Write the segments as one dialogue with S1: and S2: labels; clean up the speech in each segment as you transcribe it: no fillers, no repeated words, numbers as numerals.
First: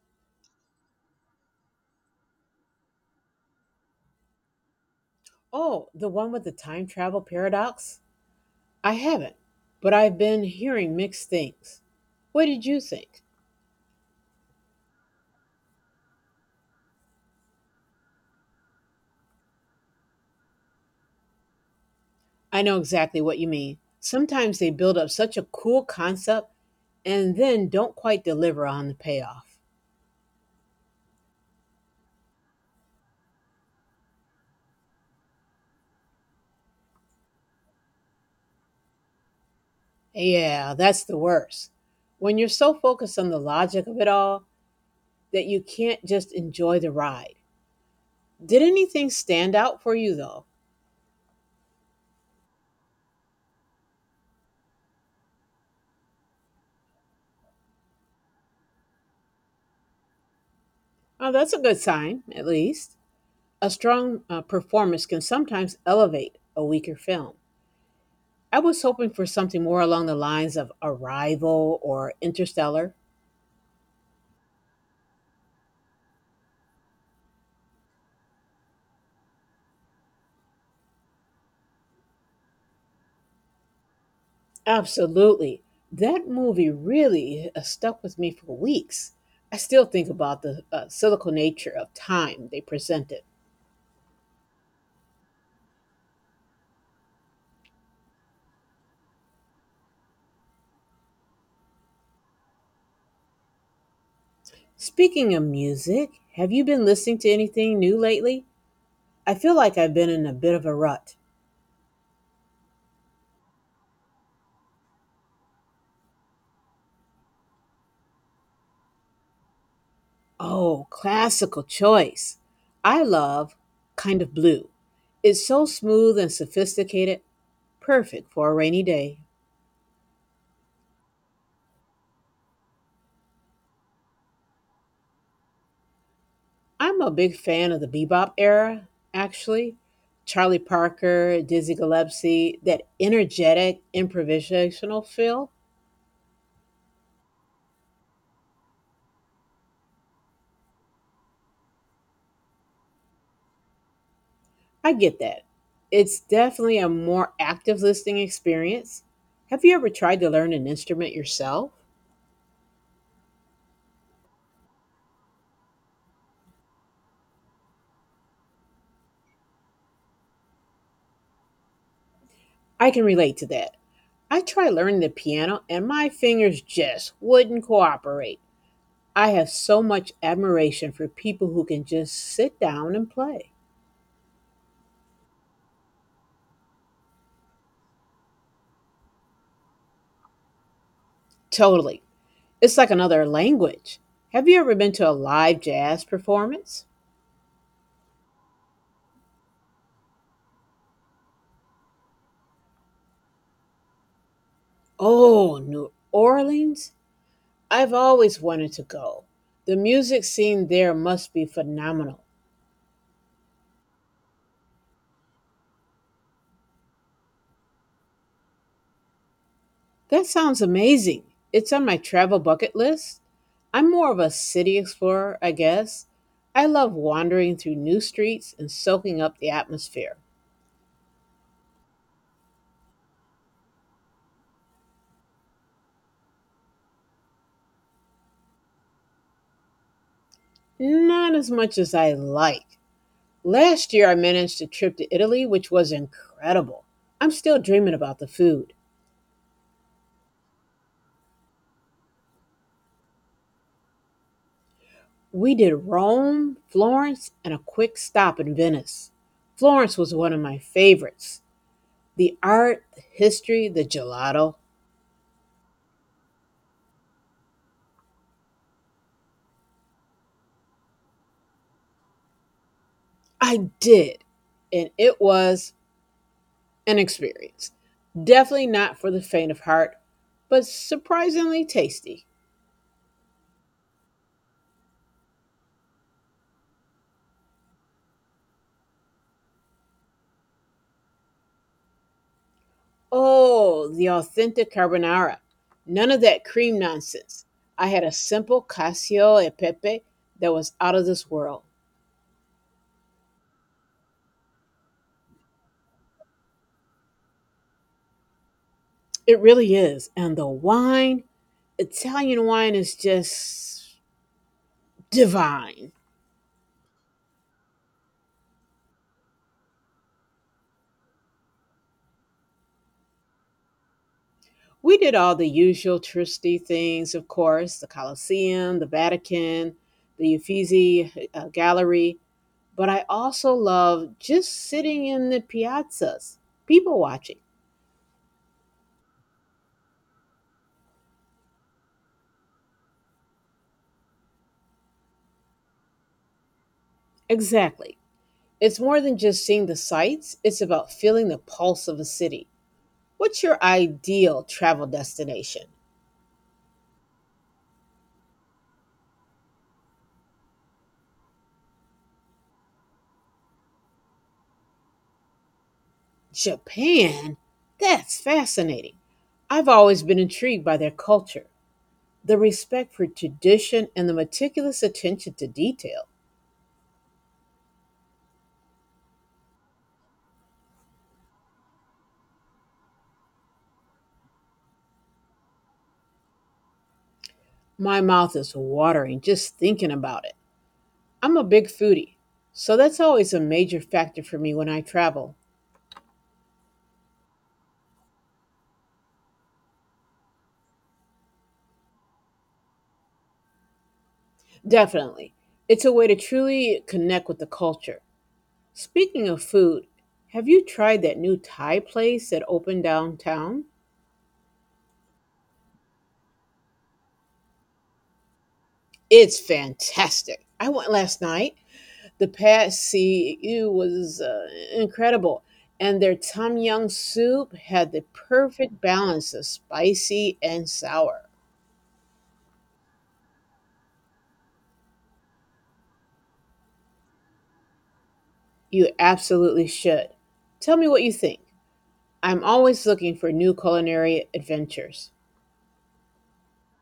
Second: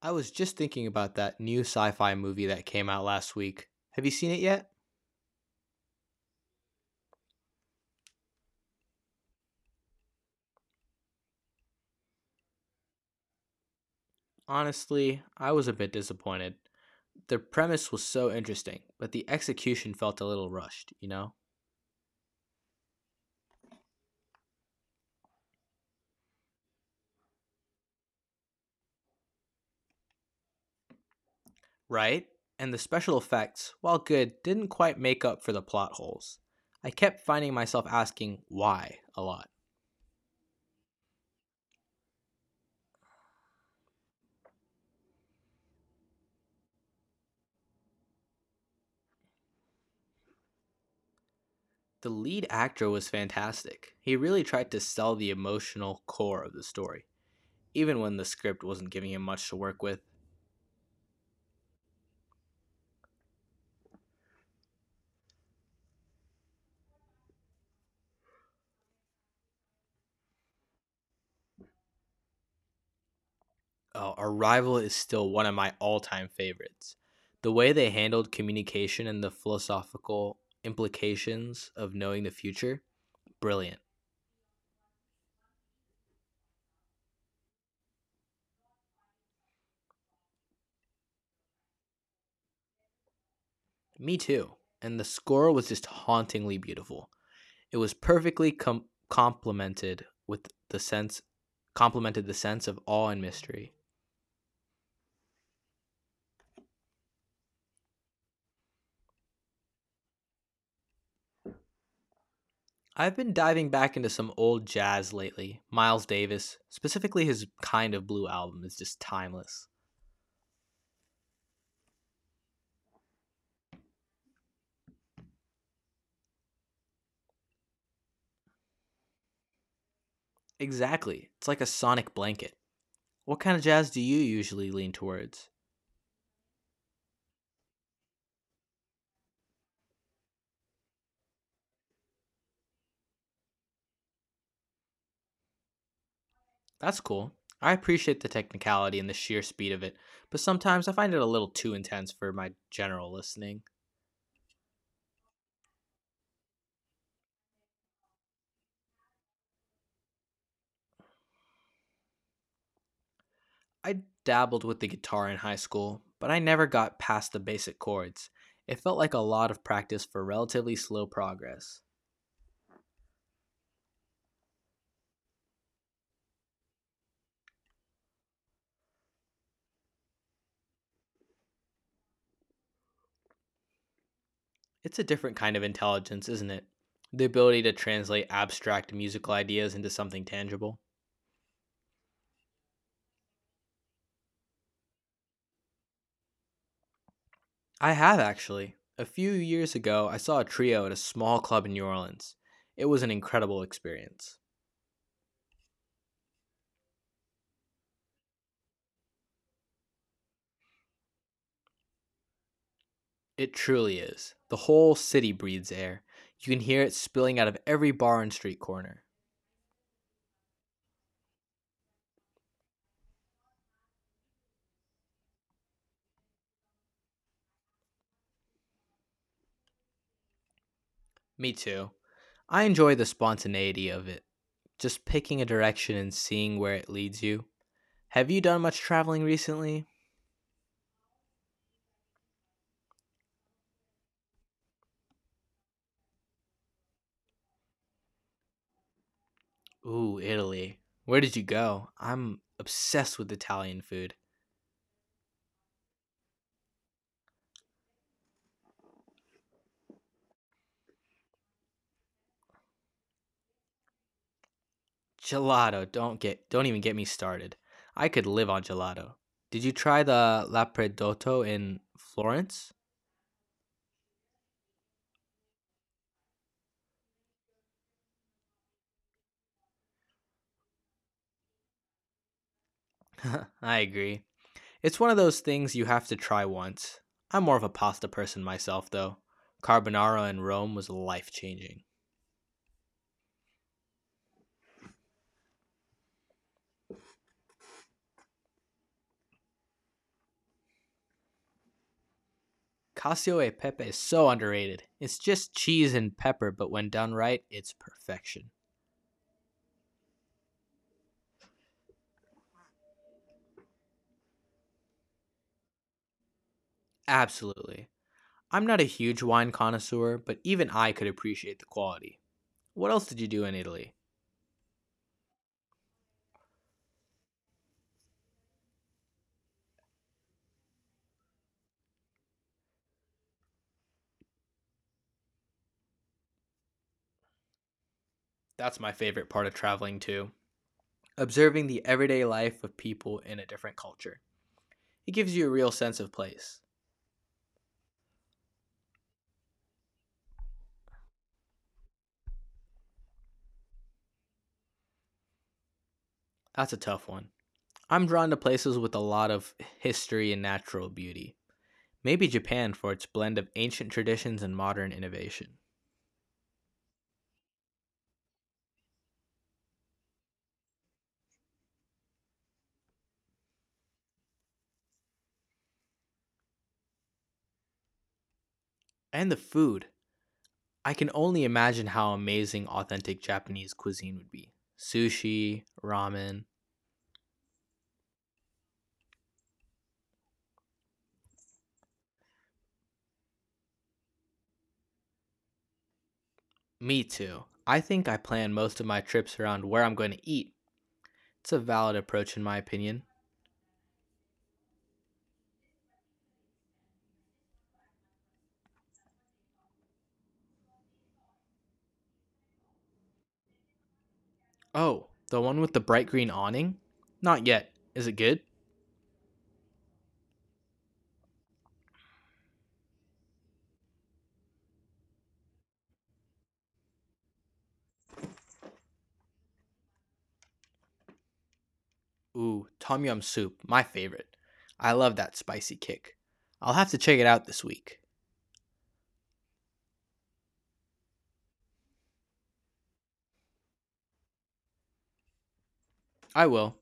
S1: I was just thinking about that new sci fi movie that came out last week. Have you seen it yet?
S2: Oh, the one with the time travel paradox? I haven't, but I've been hearing mixed things. What did you think?
S1: Honestly, I was a bit disappointed. The premise was so interesting, but the execution felt a little rushed, you know?
S2: I know exactly what you mean. Sometimes they build up such a cool concept and then don't quite deliver on the payoff.
S1: Right? And the special effects, while good, didn't quite make up for the plot holes. I kept finding myself asking why a lot.
S2: Yeah, that's the worst. When you're so focused on the logic of it all that you can't just enjoy the ride. Did anything stand out for you, though?
S1: The lead actor was fantastic. He really tried to sell the emotional core of the story, even when the script wasn't giving him much to work with.
S2: Oh, that's a good sign, at least. A strong performance can sometimes elevate a weaker film. I was hoping for something more along the lines of Arrival or Interstellar.
S1: Arrival is still one of my all time favorites. The way they handled communication and the philosophical implications of knowing the future, brilliant.
S2: Absolutely. That movie really stuck with me for weeks. I still think about the cynical nature of time they presented.
S1: Me too. And the score was just hauntingly beautiful. It was perfectly complemented the sense of awe and mystery.
S2: Speaking of music, have you been listening to anything new lately? I feel like I've been in a bit of a rut.
S1: I've been diving back into some old jazz lately. Miles Davis, specifically his kind of blue album is just timeless.
S2: Oh, classical choice. I love Kind of Blue. It's so smooth and sophisticated, perfect for a rainy day.
S1: Exactly. It's like a sonic blanket. What kind of jazz do you usually lean towards?
S2: I'm a big fan of the bebop era, actually. Charlie Parker, Dizzy Gillespie, that energetic improvisational feel.
S1: That's cool. I appreciate the technicality and the sheer speed of it, but sometimes I find it a little too intense for my general listening.
S2: I get that. It's definitely a more active listening experience. Have you ever tried to learn an instrument yourself?
S1: I dabbled with the guitar in high school, but I never got past the basic chords. It felt like a lot of practice for relatively slow progress.
S2: I can relate to that. I tried learning the piano and my fingers just wouldn't cooperate. I have so much admiration for people who can just sit down and play.
S1: It's a different kind of intelligence, isn't it? The ability to translate abstract musical ideas into something tangible.
S2: Totally. It's like another language. Have you ever been to a live jazz performance?
S1: I have actually. A few years ago, I saw a trio at a small club in New Orleans. It was an incredible experience.
S2: Oh, New Orleans? I've always wanted to go. The music scene there must be phenomenal.
S1: It truly is. The whole city breathes air. You can hear it spilling out of every bar and street corner.
S2: That sounds amazing. It's on my travel bucket list. I'm more of a city explorer, I guess. I love wandering through new streets and soaking up the atmosphere.
S1: Me too. I enjoy the spontaneity of it, just picking a direction and seeing where it leads you. Have you done much traveling recently?
S2: Not as much as I like. Last year, I managed a trip to Italy, which was incredible. I'm still dreaming about the food.
S1: Ooh, Italy. Where did you go? I'm obsessed with Italian food.
S2: We did Rome, Florence, and a quick stop in Venice. Florence was one of my favorites. The art, the history, the gelato.
S1: Gelato, don't even get me started. I could live on gelato. Did you try the Lappredotto in Florence?
S2: I did. And it was an experience. Definitely not for the faint of heart, but surprisingly tasty.
S1: I agree. It's one of those things you have to try once. I'm more of a pasta person myself though. Carbonara in Rome was life-changing.
S2: Oh, the authentic carbonara. None of that cream nonsense. I had a simple cacio e pepe that was out of this world.
S1: Cassio e pepe is so underrated. It's just cheese and pepper, but when done right, it's perfection.
S2: It really is. And the wine, Italian wine is just divine.
S1: Absolutely. I'm not a huge wine connoisseur, but even I could appreciate the quality. What else did you do in Italy?
S2: We did all the usual touristy things, of course, the Colosseum, the Vatican, the Uffizi Gallery, but I also love just sitting in the piazzas, people watching.
S1: That's my favorite part of traveling too. Observing the everyday life of people in a different culture. It gives you a real sense of place.
S2: Exactly. It's more than just seeing the sights, it's about feeling the pulse of a city. What's your ideal travel destination?
S1: That's a tough one. I'm drawn to places with a lot of history and natural beauty. Maybe Japan for its blend of ancient traditions and modern innovation.
S2: Japan? That's fascinating. I've always been intrigued by their culture, the respect for tradition and the meticulous attention to detail.
S1: And the food. I can only imagine how amazing authentic Japanese cuisine would be. Sushi, ramen,
S2: My mouth is watering just thinking about it. I'm a big foodie, so that's always a major factor for me when I travel.
S1: me too. I think I plan most of my trips around where I'm going to eat. It's a valid approach, in my opinion.
S2: Definitely. It's a way to truly connect with the culture. Speaking of food, have you tried that new Thai place that opened downtown?
S1: Oh, the one with the bright green awning? Not yet. Is it good?
S2: It's fantastic. I went last night. The past CU was incredible. And their Tom Yum soup had the perfect balance of spicy and sour.
S1: Ooh, tom yum soup, my favorite. I love that spicy kick. I'll have to check it out this week.
S2: You absolutely should. Tell me what you think. I'm always looking for new culinary adventures.
S1: I will.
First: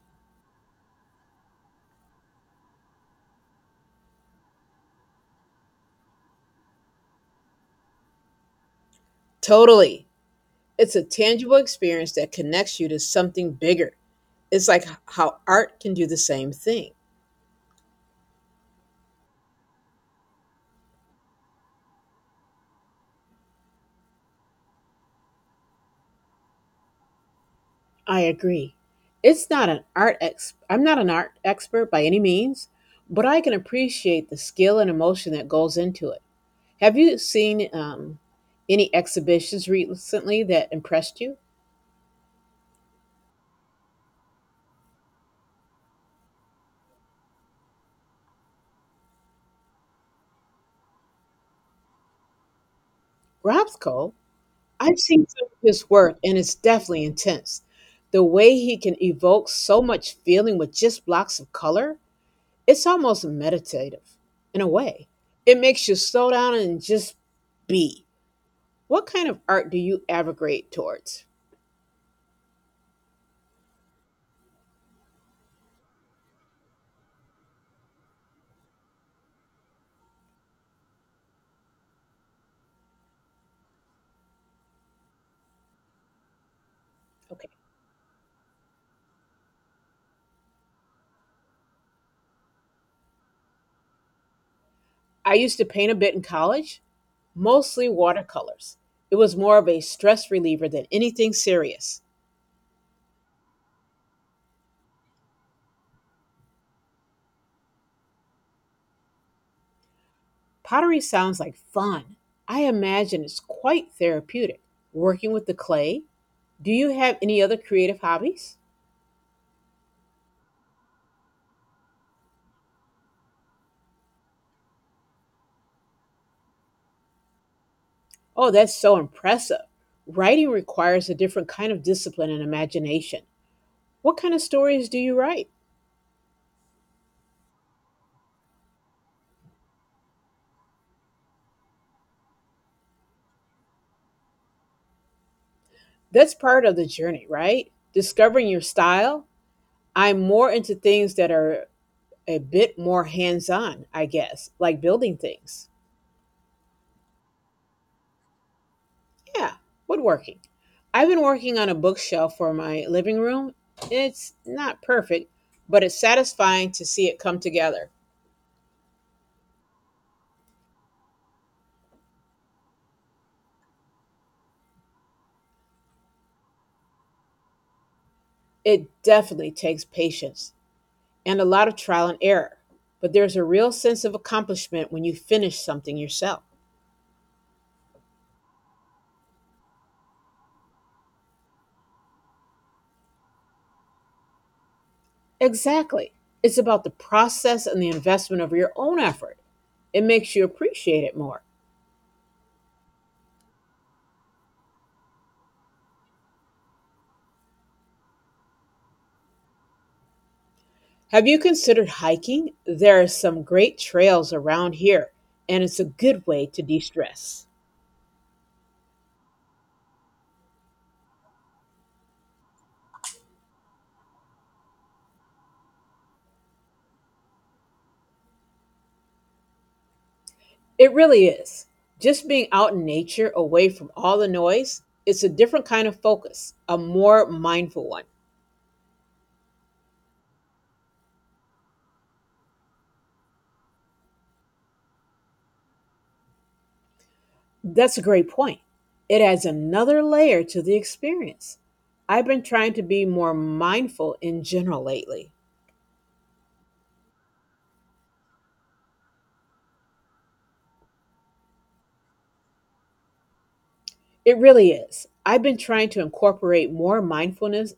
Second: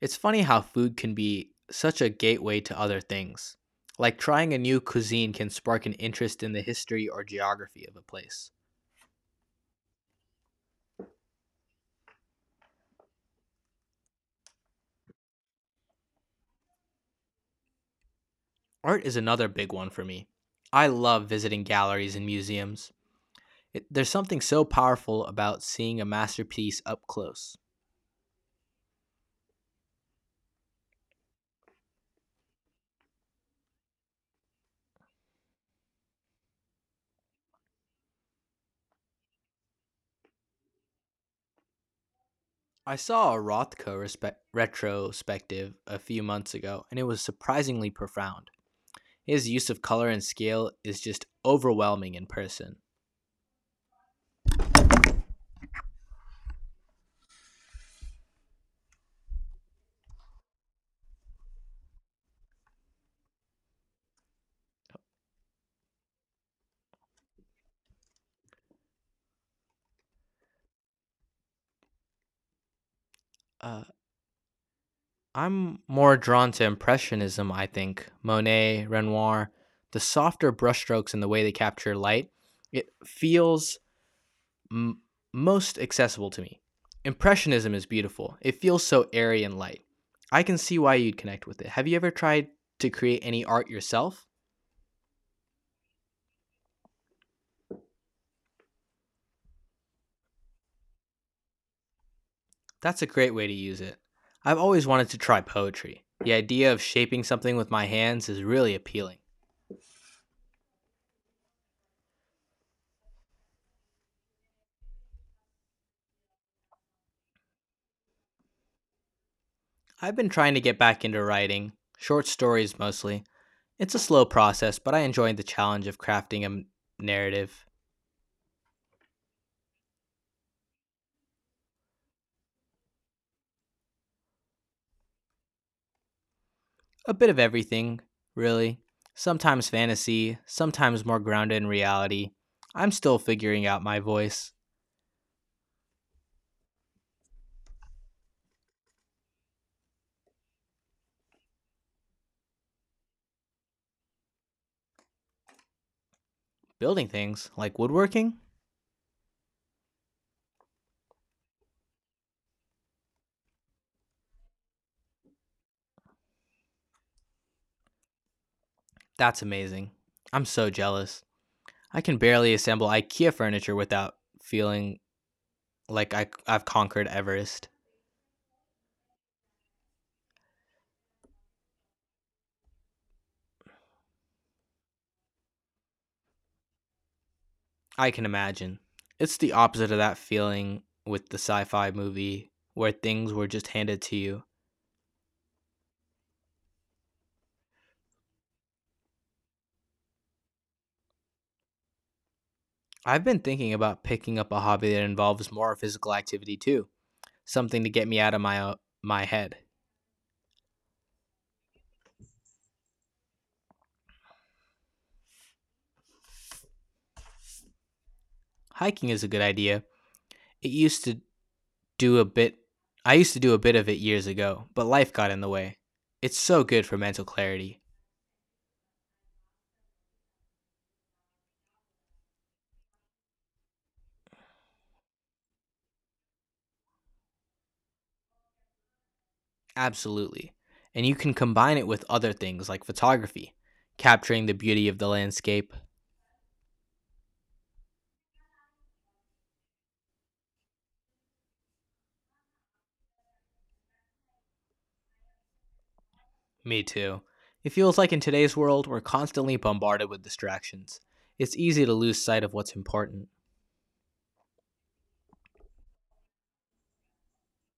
S1: It's funny how food can be such a gateway to other things. Like trying a new cuisine can spark an interest in the history or geography of a place.
S2: Totally. It's a tangible experience that connects you to something bigger. It's like how art can do the same thing.
S1: Art is another big one for me. I love visiting galleries and museums. There's something so powerful about seeing a masterpiece up close.
S2: I agree. It's not an art ex- I'm not an art expert by any means, but I can appreciate the skill and emotion that goes into it. Have you seen any exhibitions recently that impressed you?
S1: I saw a retrospective a few months ago, and it was surprisingly profound. His use of color and scale is just overwhelming in person.
S2: Robsko, I've seen some of his work and it's definitely intense. The way he can evoke so much feeling with just blocks of color, it's almost meditative in a way. It makes you slow down and just be. What kind of art do you aggregate towards?
S1: Uh, I'm more drawn to Impressionism, I think. Monet, Renoir, the softer brushstrokes and the way they capture light. It feels m- most accessible to me.
S2: Okay.
S1: Impressionism is beautiful. It feels so airy and light. I can see why you'd connect with it. Have you ever tried to create any art yourself?
S2: I used to paint a bit in college, mostly watercolors. It was more of a stress reliever than anything serious.
S1: That's a great way to use it. I've always wanted to try poetry. The idea of shaping something with my hands is really appealing.
S2: Pottery sounds like fun. I imagine it's quite therapeutic. Working with the clay, do you have any other creative hobbies?
S1: I've been trying to get back into writing, short stories mostly. It's a slow process, but I enjoy the challenge of crafting a narrative.
S2: Oh, that's so impressive. Writing requires a different kind of discipline and imagination. What kind of stories do you write?
S1: A bit of everything, really. Sometimes fantasy, sometimes more grounded in reality. I'm still figuring out my voice.
S2: That's part of the journey, right? Discovering your style. I'm more into things that are a bit more hands on, I guess, like building things.
S1: Building things like woodworking?
S2: Yeah, woodworking. I've been working on a bookshelf for my living room. It's not perfect, but it's satisfying to see it come together.
S1: That's amazing. I'm so jealous. I can barely assemble IKEA furniture without feeling like I've conquered Everest.
S2: It definitely takes patience and a lot of trial and error, but there's a real sense of accomplishment when you finish something yourself.
S1: I can imagine. It's the opposite of that feeling with the sci fi movie where things were just handed to you.
S2: Exactly. It's about the process and the investment of your own effort. It makes you appreciate it more.
S1: I've been thinking about picking up a hobby that involves more physical activity too. Something to get me out of my my head.
S2: Have you considered hiking? There are some great trails around here, and it's a good way to de stress.
S1: Hiking is a good idea. It used to do a bit I used to do a bit of it years ago, but life got in the way. It's so good for mental clarity.
S2: It really is. Just being out in nature, away from all the noise, it's a different kind of focus, a more mindful one.
S1: Absolutely. And you can combine it with other things like photography, capturing the beauty of the landscape.
S2: That's a great point. It adds another layer to the experience. I've been trying to be more mindful in general lately.
S1: Me too. It feels like in today's world, we're constantly bombarded with distractions. It's easy to lose sight of what's important.
S2: It really is. I've been trying to incorporate more mindfulness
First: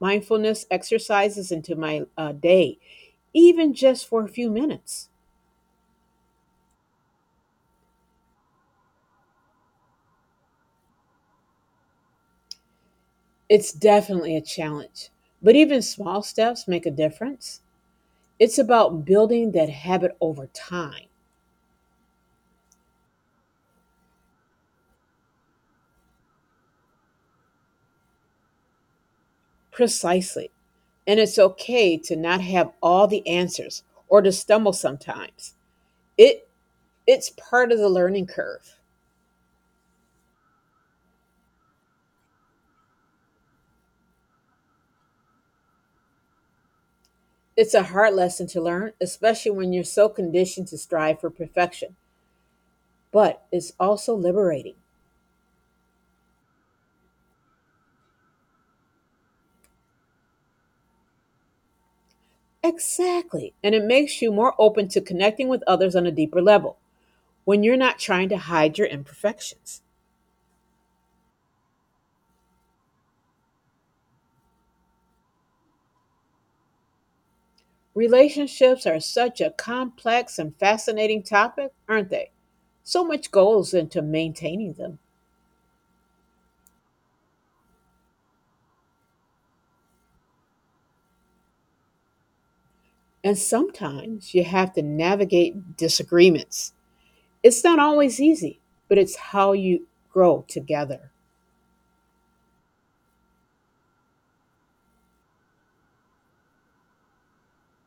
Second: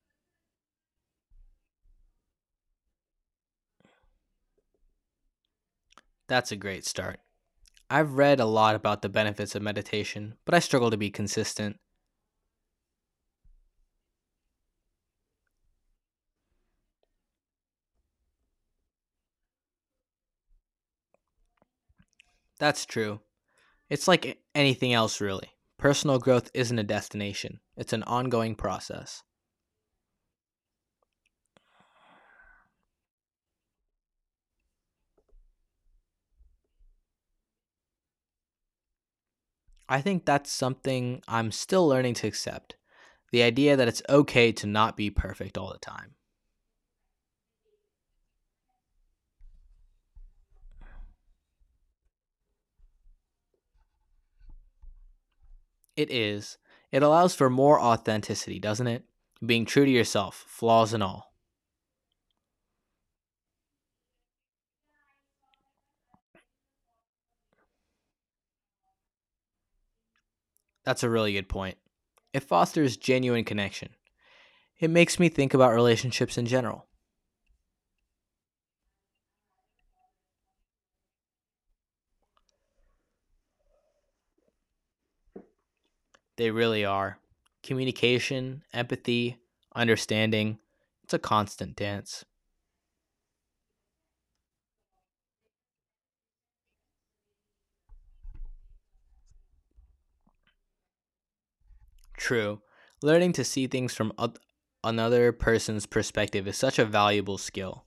S2: mindfulness exercises into my day, even just for a few minutes.
S1: That's a great start. I've read a lot about the benefits of meditation, but I struggle to be consistent.
S2: It's definitely a challenge, but even small steps make a difference. It's about building that habit over time.
S1: That's true. It's like anything else, really. Personal growth isn't a destination, it's an ongoing process.
S2: Precisely. And it's okay to not have all the answers or to stumble sometimes. It it's part of the learning curve.
S1: I think that's something I'm still learning to accept, the idea that it's okay to not be perfect all the time.
S2: It's a hard lesson to learn, especially when you're so conditioned to strive for perfection, but it's also liberating.
S1: It is. It allows for more authenticity, doesn't it? Being true to yourself, flaws and all.
S2: Exactly. And it makes you more open to connecting with others on a deeper level when you're not trying to hide your imperfections.
S1: That's a really good point. It fosters genuine connection. It makes me think about relationships in general.
S2: Relationships are such a complex and fascinating topic, aren't they? So much goes into maintaining them.
S1: They really are. Communication, empathy, understanding. It's a constant dance.
S2: And sometimes you have to navigate disagreements. It's not always easy, but it's how you grow together.
S1: True. Learning to see things from another person's perspective is such a valuable skill.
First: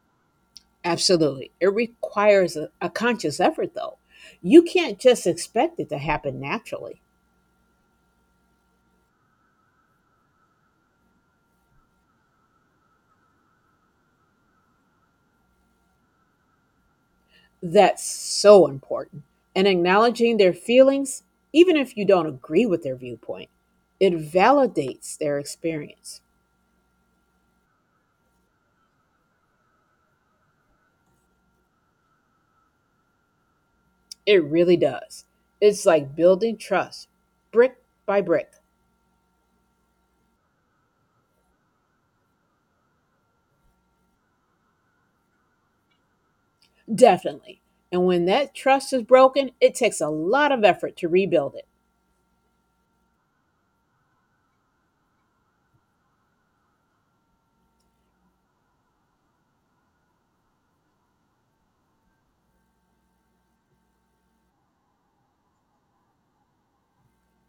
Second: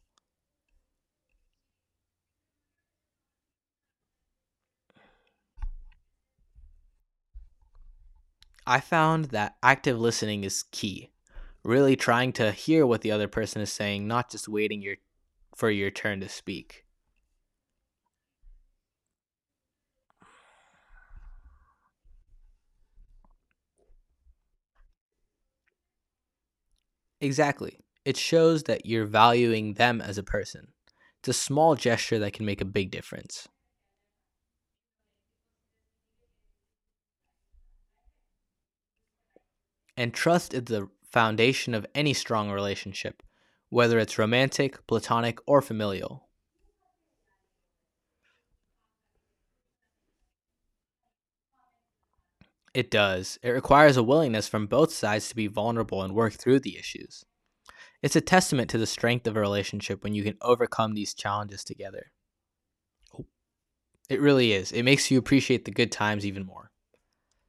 S2: Absolutely. It requires a conscious effort, though. You can't just expect it to happen naturally.
S1: I found that active listening is key. Really trying to hear what the other person is saying, not just waiting your for your turn to speak.
S2: That's so important. And acknowledging their feelings, even if you don't agree with their viewpoint, it validates their experience.
S1: Exactly. It shows that you're valuing them as a person. It's a small gesture that can make a big difference.
S2: It really does. It's like building trust, brick by brick.
S1: And trust is the foundation of any strong relationship, whether it's romantic, platonic, or familial.
S2: Definitely. And when that trust is broken, it takes a lot of effort to rebuild it.
S1: It does. It requires a willingness from both sides to be vulnerable and work through the issues. It's a testament to the strength of a relationship when you can overcome these challenges together. It really is. It makes you appreciate the good times even more.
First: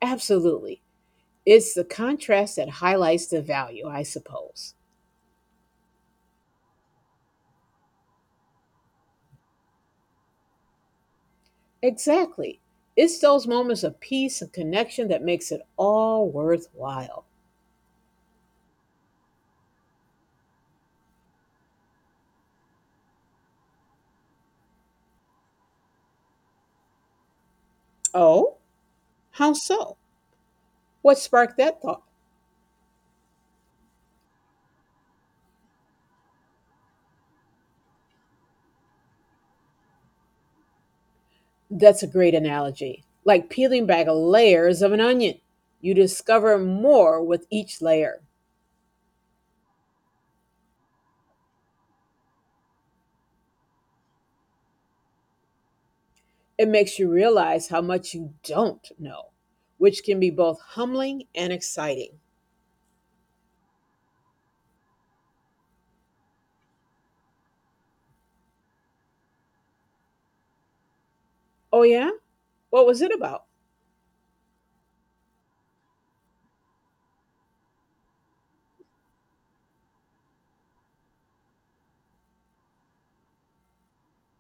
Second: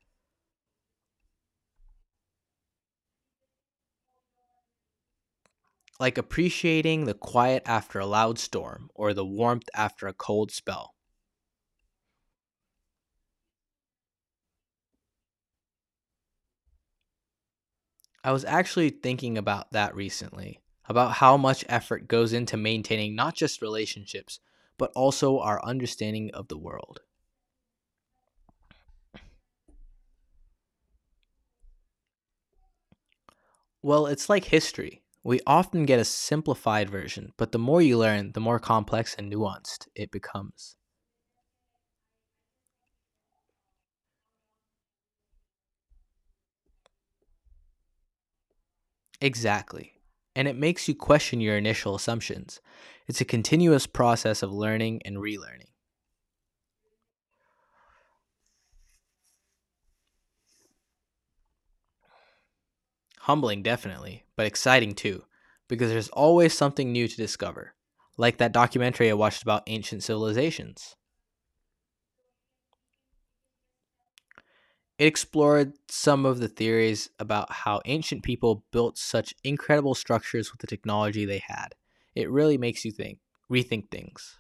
S2: Absolutely. It's the contrast that highlights the value, I suppose.
S1: Like appreciating the quiet after a loud storm or the warmth after a cold spell.
S2: Exactly. It's those moments of peace and connection that makes it all worthwhile.
S1: I was actually thinking about that recently, about how much effort goes into maintaining not just relationships, but also our understanding of the world.
S2: Oh, how so? What sparked that thought?
S1: Well, it's like history. We often get a simplified version, but the more you learn, the more complex and nuanced it becomes.
S2: That's a great analogy. Like peeling back layers of an onion, you discover more with each layer.
S1: Exactly. And it makes you question your initial assumptions. It's a continuous process of learning and relearning.
S2: It makes you realize how much you don't know, which can be both humbling and exciting.
S1: Humbling, definitely, but exciting too, because there's always something new to discover. Like that documentary I watched about ancient civilizations.
S2: Oh, yeah? What was it about?
S1: It explored some of the theories about how ancient people built such incredible structures with the technology they had. It really makes you rethink things.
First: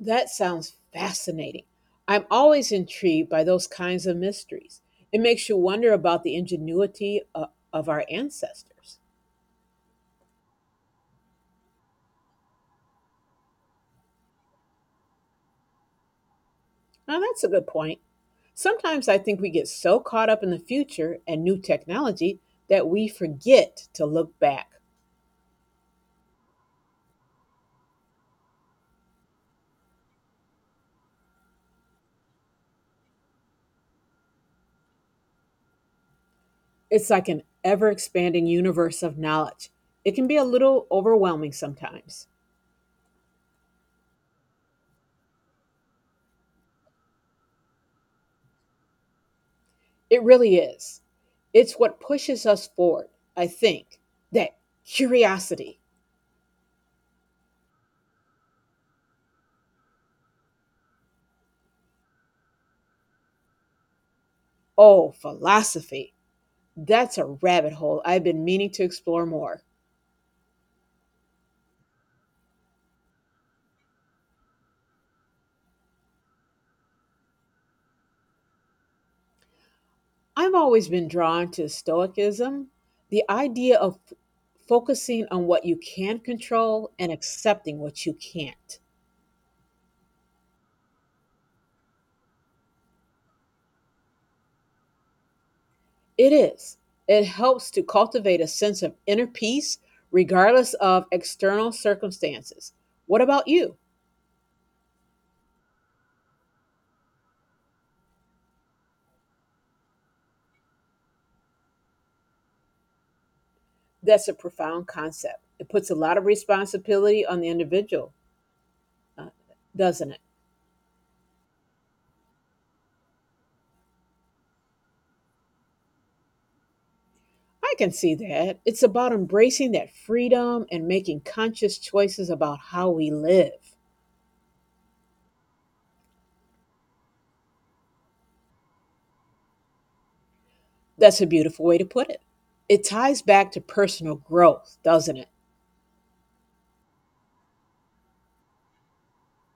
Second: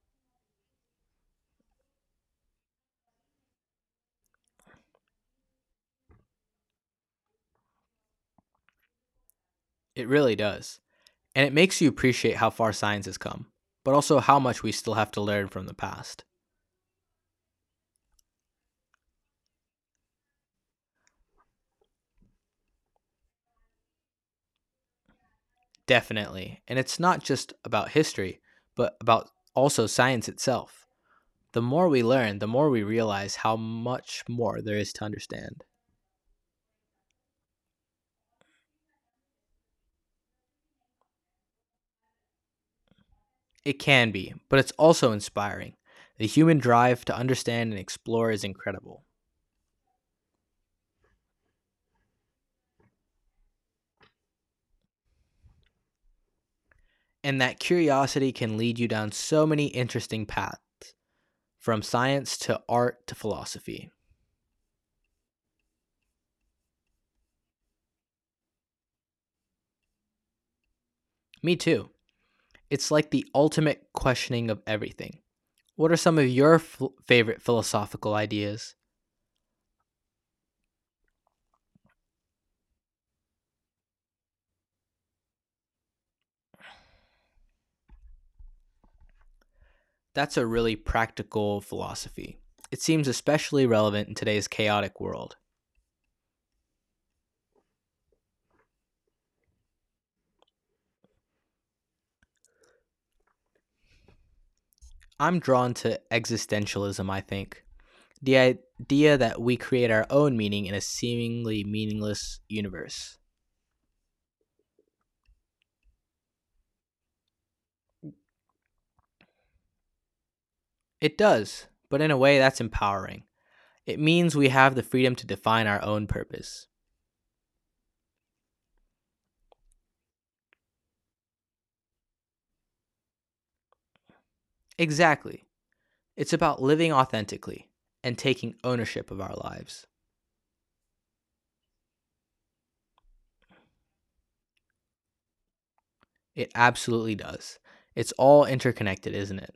S2: That sounds fascinating. I'm always intrigued by those kinds of mysteries. It makes you wonder about the of our ancestors.
S1: It really does. And it makes you appreciate how far science has come, but also how much we still have to learn from the past.
S2: Now, that's a good point. Sometimes I think we get so caught up in the future and new technology that we forget to look back.
S1: Definitely. And it's not just about history, but about also science itself. The more we learn, the more we realize how much more there is to understand.
S2: It's like an ever expanding universe of knowledge. It can be a little overwhelming sometimes.
S1: It can be, but it's also inspiring. The human drive to understand and explore is incredible.
S2: It really is. It's what pushes us forward, I think, that curiosity.
S1: And that curiosity can lead you down so many interesting paths, from science to art to philosophy.
S2: Oh, philosophy. That's a rabbit hole I've been meaning to explore more.
S1: Me too. It's like the ultimate questioning of everything. What are some of your favorite philosophical ideas?
S2: I've always been drawn to Stoicism, the idea of focusing on what you can control and accepting what you can't.
S1: That's a really practical philosophy. It seems especially relevant in today's chaotic world.
S2: It is. It helps to cultivate a sense of inner peace regardless of external circumstances. What about you?
S1: I'm drawn to existentialism, I think. The idea that we create our own meaning in a seemingly meaningless universe.
S2: That's a profound concept. It puts a lot of responsibility on the individual, uh, doesn't it?
S1: It does, but in a way that's empowering. It means we have the freedom to define our own purpose.
S2: I can see that. It's about embracing that freedom and making conscious choices about how we live.
S1: Exactly. It's about living authentically and taking ownership of our lives.
S2: That's a beautiful way to put it. It ties back to personal growth, doesn't it?
S1: It absolutely does. It's all interconnected, isn't it?